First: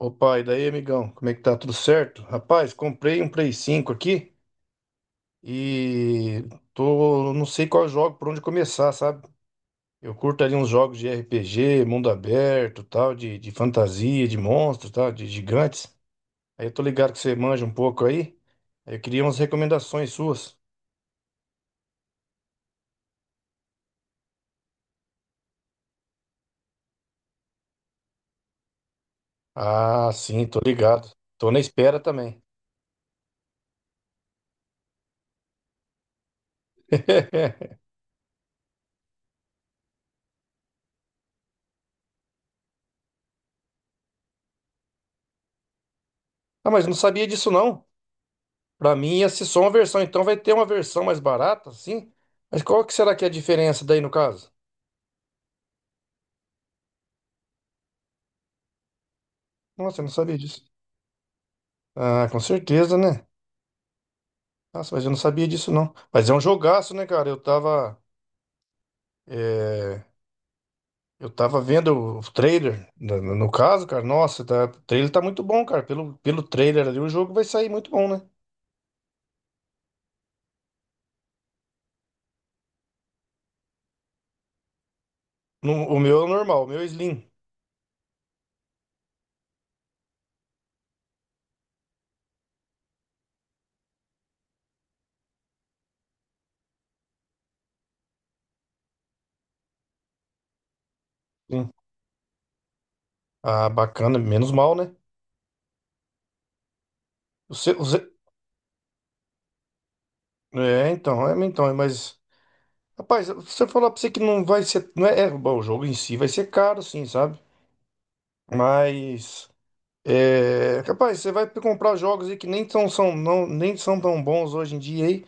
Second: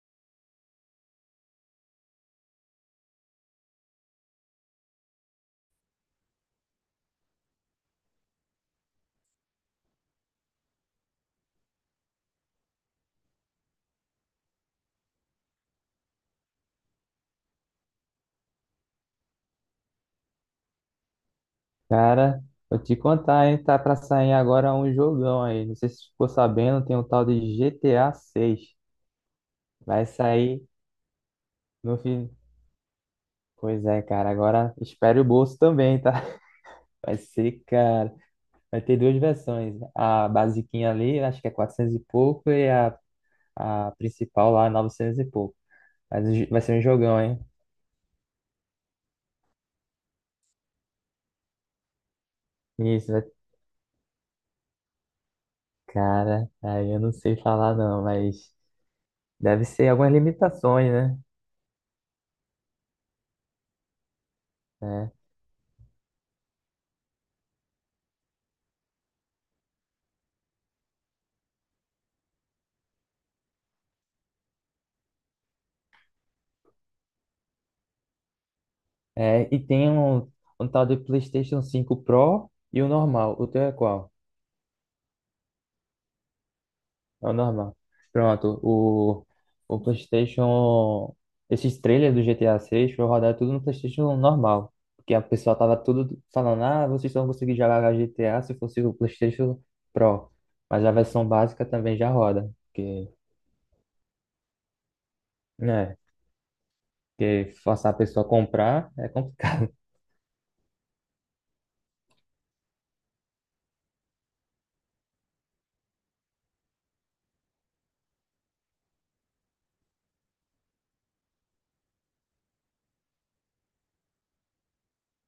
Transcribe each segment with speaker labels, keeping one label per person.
Speaker 1: Opa, e daí, amigão? Como é que tá? Tudo certo? Rapaz, comprei um Play cinco aqui e tô, não sei qual jogo, por onde começar, sabe? Eu curto ali uns jogos de RPG, mundo aberto, tal, de fantasia, de monstros, tal, de gigantes. Aí eu tô ligado que você manja um pouco aí. Aí eu queria umas recomendações suas.
Speaker 2: Cara, vou te contar, hein? Tá pra sair agora um jogão aí. Não sei se você ficou sabendo, tem um tal de GTA 6. Vai
Speaker 1: Ah, sim, tô
Speaker 2: sair
Speaker 1: ligado. Tô na
Speaker 2: no
Speaker 1: espera
Speaker 2: fim.
Speaker 1: também.
Speaker 2: Pois é, cara. Agora espere o bolso também, tá? Vai ser, cara. Vai ter duas versões. A basiquinha ali, acho que é 400 e pouco, e a principal lá, 900 e pouco. Mas o vai
Speaker 1: Ah,
Speaker 2: ser um
Speaker 1: mas não
Speaker 2: jogão,
Speaker 1: sabia
Speaker 2: hein?
Speaker 1: disso não. Pra mim ia ser só uma versão, então vai ter uma versão mais barata, sim. Mas qual que
Speaker 2: Isso,
Speaker 1: será
Speaker 2: vai...
Speaker 1: que é a diferença daí no caso?
Speaker 2: cara. Aí eu não sei falar, não, mas deve ser
Speaker 1: Nossa, eu não
Speaker 2: algumas
Speaker 1: sabia disso.
Speaker 2: limitações, né?
Speaker 1: Ah, com certeza, né? Nossa, mas eu
Speaker 2: É.
Speaker 1: não sabia disso não. Mas é um jogaço, né, cara? Eu tava, é, eu tava vendo o trailer, no caso, cara. Nossa, tá- o trailer tá muito bom, cara. Pelo trailer ali, o jogo vai sair muito bom, né?
Speaker 2: É, e tem um tal de PlayStation cinco Pro e o normal. O teu é qual?
Speaker 1: O meu é normal, o meu é Slim.
Speaker 2: É o normal. Pronto, o PlayStation. Esses trailers do GTA seis foi rodar tudo no PlayStation normal. Porque a pessoa tava tudo falando: ah, vocês só vão conseguir jogar GTA se fosse o PlayStation Pro. Mas a versão básica
Speaker 1: Sim.
Speaker 2: também já roda. Porque,
Speaker 1: Ah, bacana, menos mal, né?
Speaker 2: né? Porque
Speaker 1: O seu, o
Speaker 2: forçar a
Speaker 1: ze-
Speaker 2: pessoa a comprar é complicado.
Speaker 1: É, então, é, então, é, mas. Rapaz, se eu falar pra você que não vai ser. Não é, é, bom, o jogo em si vai ser caro, sim, sabe? Mas. É, rapaz, você vai comprar jogos aí que nem são tão bons hoje em dia aí,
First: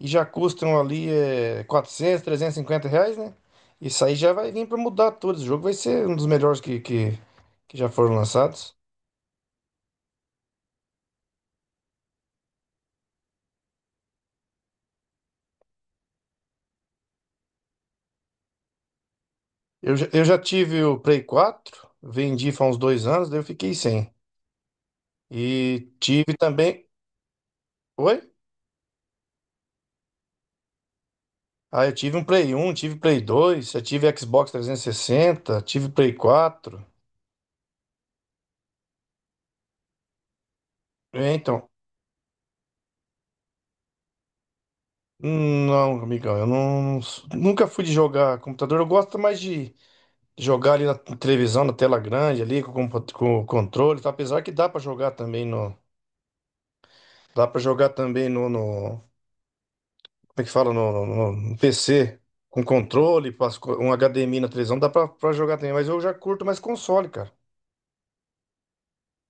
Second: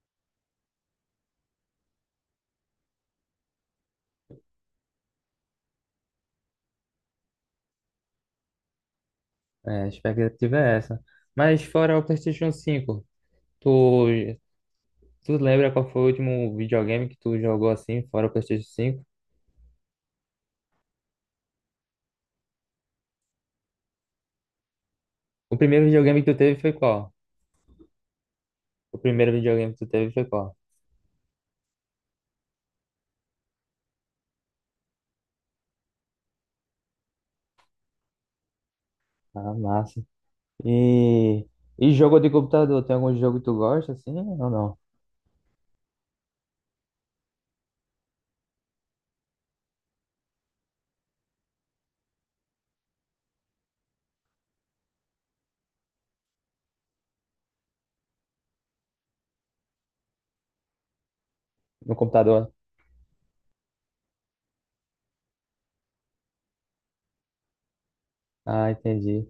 Speaker 1: e já custam ali R$ 400, R$ 350, né? Isso aí já vai vir pra mudar tudo. Esse jogo vai ser um dos melhores que já foram lançados.
Speaker 2: É, a expectativa é essa. Mas fora o PlayStation cinco tu tu lembra qual foi o último videogame que tu jogou assim, fora o PlayStation cinco?
Speaker 1: Eu já tive o Play 4, vendi faz uns dois anos, daí eu fiquei sem.
Speaker 2: O primeiro
Speaker 1: E
Speaker 2: videogame que
Speaker 1: tive
Speaker 2: tu teve foi
Speaker 1: também.
Speaker 2: qual?
Speaker 1: Oi?
Speaker 2: O primeiro videogame que tu teve foi qual?
Speaker 1: Ah, eu tive um Play um, tive Play dois, eu tive Xbox 360, tive Play quatro.
Speaker 2: Ah, massa.
Speaker 1: É,
Speaker 2: E,
Speaker 1: então,
Speaker 2: e jogo de computador? Tem algum jogo que tu gosta assim ou não?
Speaker 1: não, amigão, eu não, nunca fui de jogar computador. Eu gosto mais de jogar ali na televisão, na tela grande, ali com, com o controle, tá? Apesar que dá para jogar também no, como é que fala, no
Speaker 2: No
Speaker 1: PC
Speaker 2: computador?
Speaker 1: com controle, um HDMI na televisão, dá pra jogar também. Mas eu já curto mais console, cara.
Speaker 2: Ah, entendi.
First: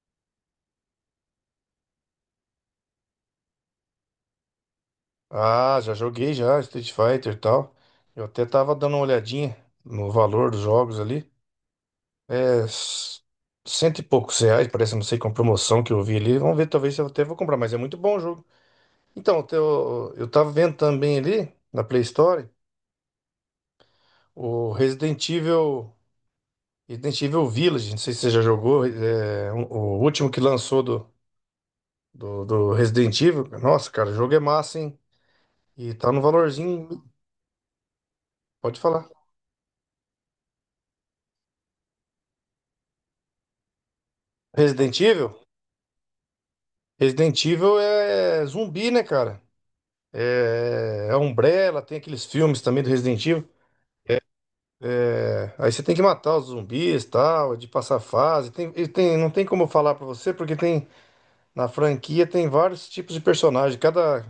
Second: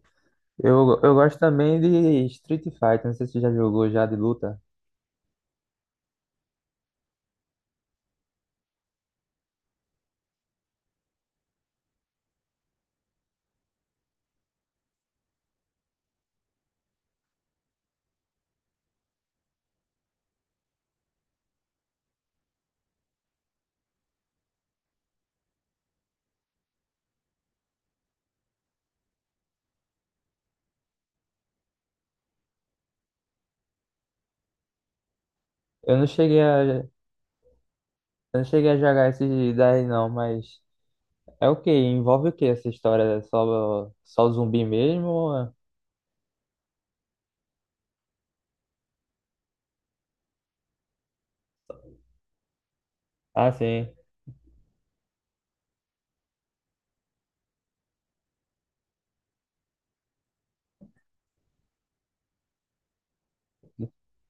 Speaker 2: Eu gosto também de Street Fighter, não sei se tu já jogou já de luta.
Speaker 1: Ah, já joguei já, Street Fighter e tal. Eu até tava dando uma olhadinha no valor dos jogos ali. É s- cento e poucos reais, parece, não sei, com promoção que eu vi ali. Vamos ver, talvez eu até vou comprar, mas é muito bom o jogo. Então, eu tava vendo também ali na Play Store o Resident Evil, Resident Evil Village, não sei se você já jogou, é, o último que lançou do Resident Evil. Nossa, cara, o jogo é massa, hein? E
Speaker 2: Eu não
Speaker 1: tá no
Speaker 2: cheguei a, eu
Speaker 1: valorzinho,
Speaker 2: não cheguei a
Speaker 1: pode falar.
Speaker 2: jogar esse daí não, mas é o quê? Envolve o quê essa história? É só, só zumbi
Speaker 1: Resident
Speaker 2: mesmo?
Speaker 1: Evil?
Speaker 2: Ou é-
Speaker 1: Resident Evil é zumbi, né, cara? É, é Umbrella, tem aqueles filmes também do Resident Evil.
Speaker 2: Ah, sim.
Speaker 1: É, Aí você tem que matar os zumbis, tal, é de passar fase. Não tem como eu falar pra você, porque tem na franquia tem vários tipos de personagem. Cada,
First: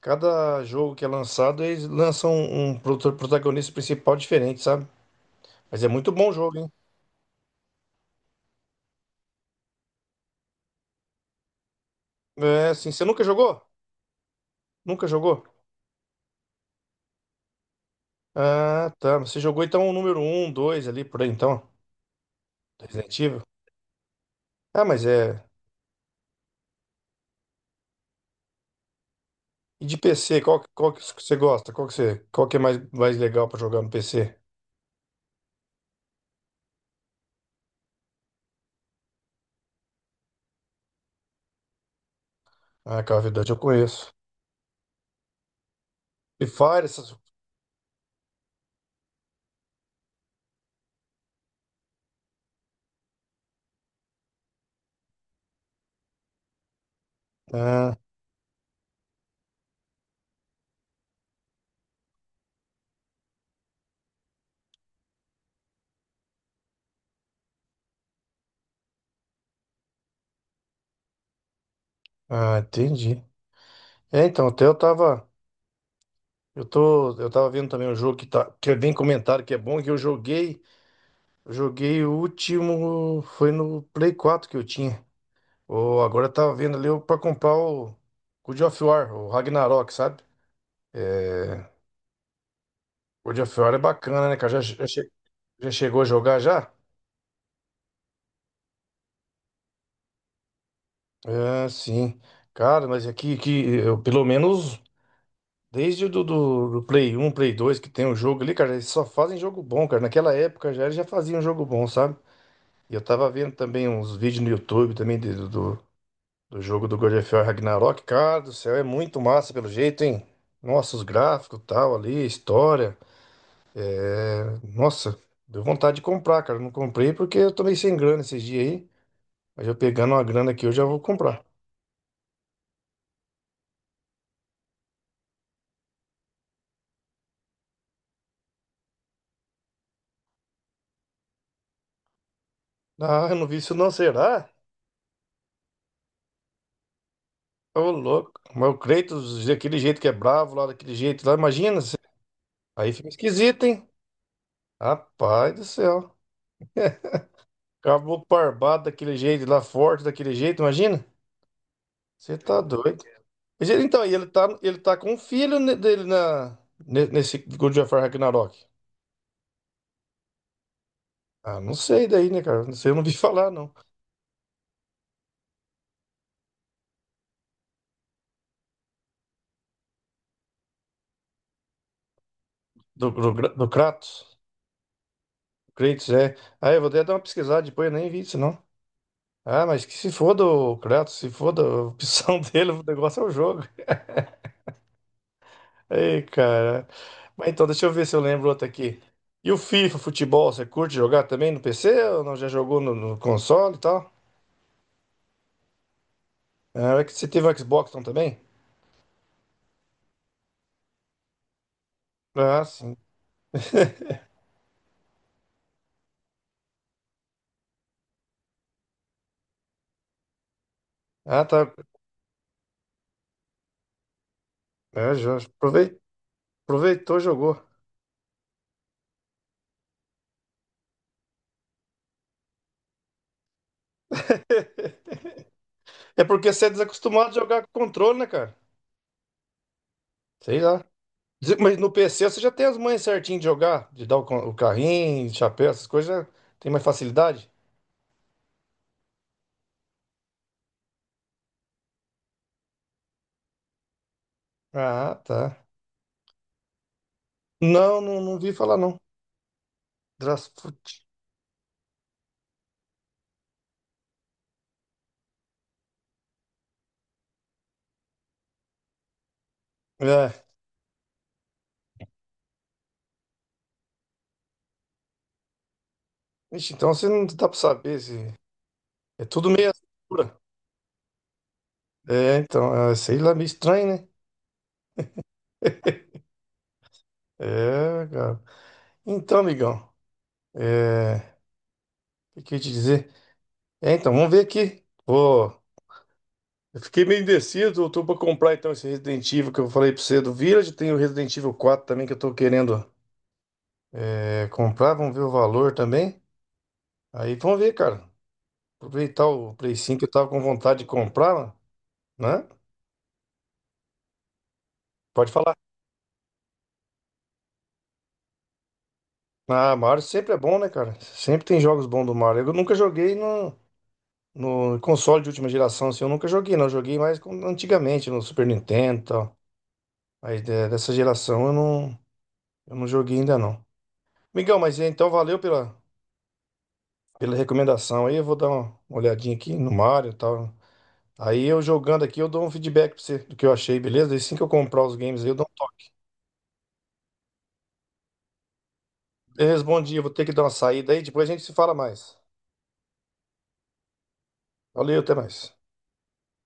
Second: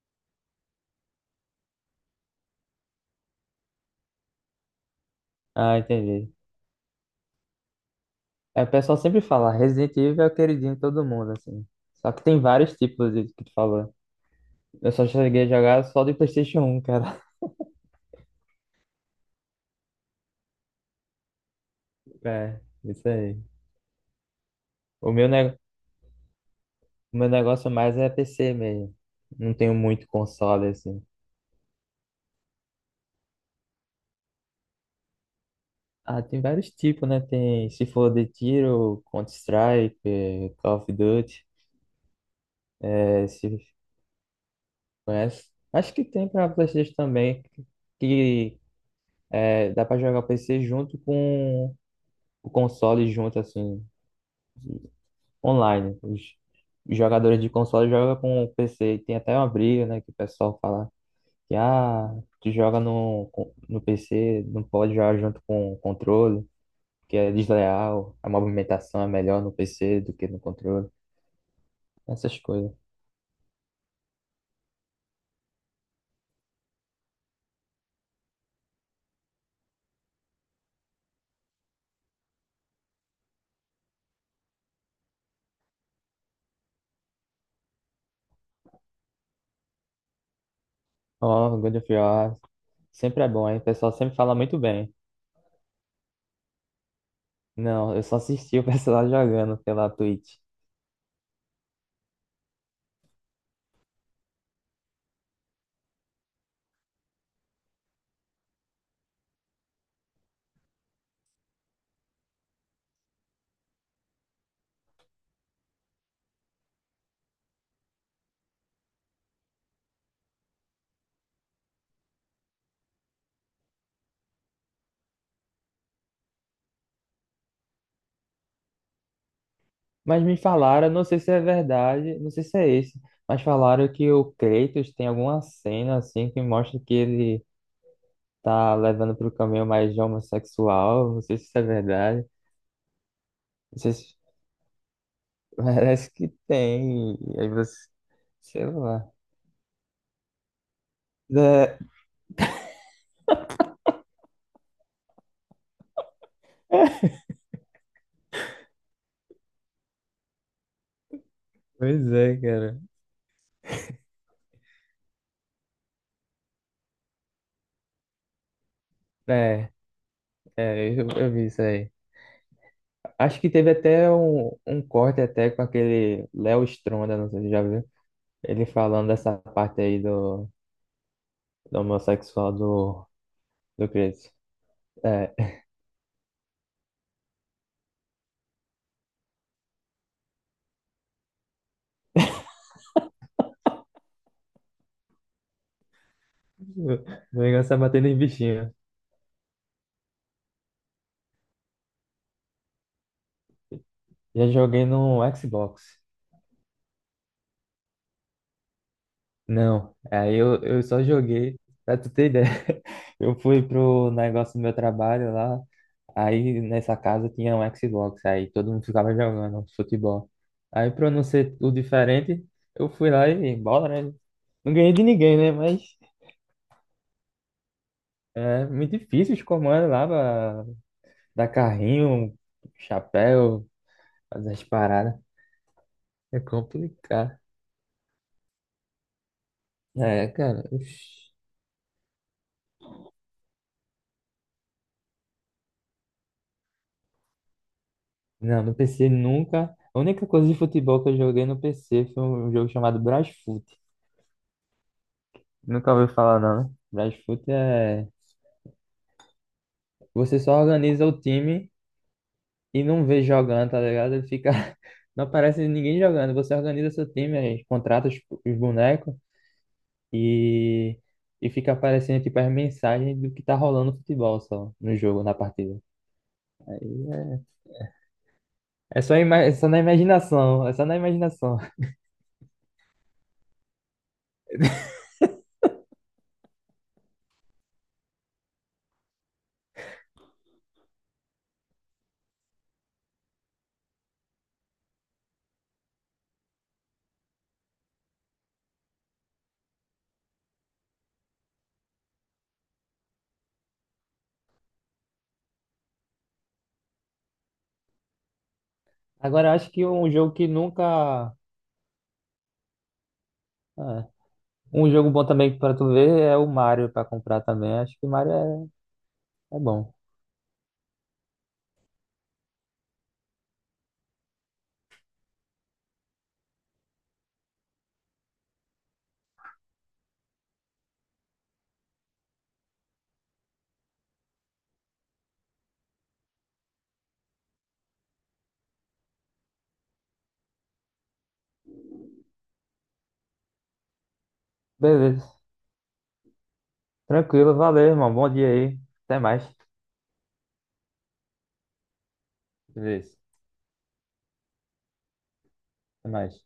Speaker 1: cada jogo que é lançado, eles lançam um, protagonista principal diferente, sabe?
Speaker 2: Ah,
Speaker 1: Mas é muito bom
Speaker 2: entendi.
Speaker 1: o jogo, hein?
Speaker 2: É, o pessoal sempre fala, Resident Evil é o queridinho de todo mundo, assim. Só que tem
Speaker 1: É,
Speaker 2: vários
Speaker 1: assim, você
Speaker 2: tipos
Speaker 1: nunca
Speaker 2: de que tu
Speaker 1: jogou?
Speaker 2: falou. Eu
Speaker 1: Nunca
Speaker 2: só
Speaker 1: jogou?
Speaker 2: cheguei a jogar só de PlayStation um, cara.
Speaker 1: Ah, tá. Mas você jogou então o número um, 2 ali por aí, então,
Speaker 2: É, isso
Speaker 1: Resident
Speaker 2: aí.
Speaker 1: Evil. Ah, mas
Speaker 2: O meu,
Speaker 1: é.
Speaker 2: ne... o meu negócio mais é PC mesmo. Não tenho
Speaker 1: E de
Speaker 2: muito
Speaker 1: PC,
Speaker 2: console,
Speaker 1: qual que
Speaker 2: assim.
Speaker 1: você gosta? Qual que é mais legal pra jogar no PC?
Speaker 2: Ah, tem vários tipos, né? Tem, se for de tiro, Counter-Strike, Call of Duty,
Speaker 1: Ah, Call
Speaker 2: eh,
Speaker 1: of Duty eu
Speaker 2: se
Speaker 1: conheço.
Speaker 2: conhece. Acho que tem
Speaker 1: Free
Speaker 2: pra
Speaker 1: Fire,
Speaker 2: PlayStation
Speaker 1: essas...
Speaker 2: também, que dá pra jogar o PC junto com o console junto, assim, online. Os jogadores de console
Speaker 1: Ah,
Speaker 2: jogam com o PC. Tem até uma briga, né, que o pessoal fala que ah, tu joga no, no PC, não pode jogar junto com o controle, que é desleal, a movimentação é melhor no PC do que no controle, essas
Speaker 1: ah,
Speaker 2: coisas.
Speaker 1: entendi. É, então, até eu tava... eu tava vendo também um jogo que, tá, que vem comentado que é bom, que eu joguei... eu joguei o último... Foi no Play Quatro que eu tinha. Ou agora eu tava vendo ali pra comprar o God of War, o Ragnarok, sabe?
Speaker 2: Ó,
Speaker 1: É,
Speaker 2: God of War sempre é
Speaker 1: God
Speaker 2: bom,
Speaker 1: of
Speaker 2: hein? O
Speaker 1: War é
Speaker 2: pessoal sempre
Speaker 1: bacana,
Speaker 2: fala
Speaker 1: né,
Speaker 2: muito
Speaker 1: cara?
Speaker 2: bem.
Speaker 1: Já chegou a jogar já?
Speaker 2: Não, eu só assisti o pessoal jogando pela Twitch.
Speaker 1: É, sim. Cara, mas aqui, que eu, pelo menos desde o do, do, do Play um, Play dois que tem o jogo ali, cara, eles só fazem jogo bom, cara. Naquela época já eles já faziam jogo bom, sabe? E eu tava vendo também uns vídeos no YouTube também do jogo do God of War Ragnarok. Cara do céu, é muito massa pelo jeito, hein? Nossa, os gráficos tal ali, a história. Nossa, deu vontade de comprar, cara. Não comprei porque eu tô sem grana esses dias aí. Mas eu pegando
Speaker 2: Mas
Speaker 1: uma
Speaker 2: me
Speaker 1: grana aqui, eu já
Speaker 2: falaram,
Speaker 1: vou
Speaker 2: não sei se é
Speaker 1: comprar.
Speaker 2: verdade, não sei se é esse, mas falaram que o Kratos tem alguma cena assim que mostra que ele tá levando pro caminho mais homossexual, não sei se isso é verdade,
Speaker 1: Ah, eu não vi isso
Speaker 2: não
Speaker 1: não,
Speaker 2: sei se
Speaker 1: será?
Speaker 2: parece que tem, aí você,
Speaker 1: Ô, louco.
Speaker 2: sei
Speaker 1: Mas o
Speaker 2: lá.
Speaker 1: Kratos, daquele jeito que é bravo, lá daquele jeito lá,
Speaker 2: É,
Speaker 1: imagina. Aí fica esquisito, hein? Rapaz do céu. Caboclo barbado daquele jeito lá, forte daquele jeito, imagina.
Speaker 2: pois é,
Speaker 1: Você tá
Speaker 2: cara.
Speaker 1: doido. Então, e ele tá com um filho dele na, nesse God of War Ragnarok.
Speaker 2: É, é, eu vi
Speaker 1: Ah,
Speaker 2: isso
Speaker 1: não
Speaker 2: aí.
Speaker 1: sei daí, né, cara? Não sei, eu não vi
Speaker 2: Acho
Speaker 1: falar,
Speaker 2: que teve
Speaker 1: não.
Speaker 2: até um corte até com aquele Léo Stronda, não sei se você já viu, ele falando dessa parte aí do homossexual
Speaker 1: Do
Speaker 2: do
Speaker 1: Kratos.
Speaker 2: Kratos. É,
Speaker 1: Kratos, é. Ah, eu vou até dar uma pesquisada depois, eu nem vi isso, não. Ah, mas que se foda o Kratos, se foda a opção dele, o negócio é o jogo. Ei, cara.
Speaker 2: meu
Speaker 1: Mas então,
Speaker 2: negócio é
Speaker 1: deixa eu ver
Speaker 2: batendo
Speaker 1: se
Speaker 2: em
Speaker 1: eu lembro outro
Speaker 2: bichinho.
Speaker 1: aqui. E o FIFA, futebol, você curte jogar também no PC ou não? Já jogou no console e tal?
Speaker 2: Já joguei no Xbox.
Speaker 1: Ah, é que você teve um Xbox então, também?
Speaker 2: Não, aí eu só joguei, pra tu ter ideia.
Speaker 1: Ah, sim.
Speaker 2: Eu fui pro negócio do meu trabalho lá, aí nessa casa tinha um Xbox, aí todo mundo ficava jogando futebol. Aí pra eu não
Speaker 1: Ah,
Speaker 2: ser o
Speaker 1: tá.
Speaker 2: diferente, eu fui lá e bola, né? Não ganhei de
Speaker 1: É, já
Speaker 2: ninguém, né? Mas
Speaker 1: aprovei- aproveitou, jogou.
Speaker 2: é muito difícil os comandos lá pra dar carrinho, chapéu, fazer as paradas.
Speaker 1: É
Speaker 2: É
Speaker 1: porque você é desacostumado a
Speaker 2: complicado.
Speaker 1: jogar com controle, né, cara?
Speaker 2: É,
Speaker 1: Sei
Speaker 2: cara.
Speaker 1: lá.
Speaker 2: Ixi.
Speaker 1: Mas no PC você já tem as manhas certinho de jogar, de dar o carrinho, chapéu, essas coisas, já tem mais facilidade?
Speaker 2: Não, no PC nunca. A única coisa de futebol que eu joguei no PC foi um jogo chamado Brasfoot.
Speaker 1: Ah, tá.
Speaker 2: Nunca ouviu falar, não, né? Brasfoot
Speaker 1: Não,
Speaker 2: é.
Speaker 1: não, não vi falar, não.
Speaker 2: Você só
Speaker 1: Draft.
Speaker 2: organiza o time e não vê jogando, tá ligado? Ele fica. Não aparece ninguém jogando. Você organiza seu time, aí contrata os bonecos e. E fica aparecendo tipo as mensagens do que tá rolando no futebol só, no jogo, na partida.
Speaker 1: Vixe, então você não
Speaker 2: Aí
Speaker 1: dá pra saber se.
Speaker 2: é, é só,
Speaker 1: É
Speaker 2: ima...
Speaker 1: tudo
Speaker 2: é só
Speaker 1: meio
Speaker 2: na
Speaker 1: assinatura.
Speaker 2: imaginação, é só na imaginação.
Speaker 1: É, então, é, sei lá, meio estranho, né? É, cara. Então, amigão, é. O que eu ia te dizer? É, então, vamos ver aqui. Pô, eu fiquei meio indeciso. Eu tô pra comprar então esse Resident Evil que eu falei pra você do Village. Tem o Resident Evil 4 também que eu tô querendo comprar. Vamos ver o valor também. Aí vamos ver, cara. Aproveitar
Speaker 2: Agora eu
Speaker 1: o
Speaker 2: acho
Speaker 1: Play
Speaker 2: que
Speaker 1: cinco que eu
Speaker 2: um
Speaker 1: tava
Speaker 2: jogo
Speaker 1: com
Speaker 2: que
Speaker 1: vontade de
Speaker 2: nunca.
Speaker 1: comprar, né?
Speaker 2: ah, Um jogo bom
Speaker 1: Pode falar.
Speaker 2: também pra tu ver é o Mario pra comprar também. Acho que o Mario é, é
Speaker 1: Ah,
Speaker 2: bom.
Speaker 1: Mario sempre é bom, né, cara? Sempre tem jogos bons do Mario. Eu nunca joguei no console de última geração, assim, eu nunca joguei, não. Eu joguei mais antigamente, no Super Nintendo e tal. Dessa geração eu não joguei ainda, não. Migão, mas é, então valeu pela recomendação aí. Eu vou dar uma olhadinha aqui no Mario e tal. Aí eu jogando aqui, eu dou um feedback pra você do que eu achei, beleza? E assim que eu comprar os games aí, eu
Speaker 2: Beleza.
Speaker 1: dou um toque.
Speaker 2: Tranquilo, valeu, irmão. Bom dia aí. Até
Speaker 1: Eu
Speaker 2: mais.
Speaker 1: respondi, eu vou ter que dar uma saída aí, depois a gente se fala mais.
Speaker 2: Beleza.
Speaker 1: Valeu, até mais.
Speaker 2: Até mais.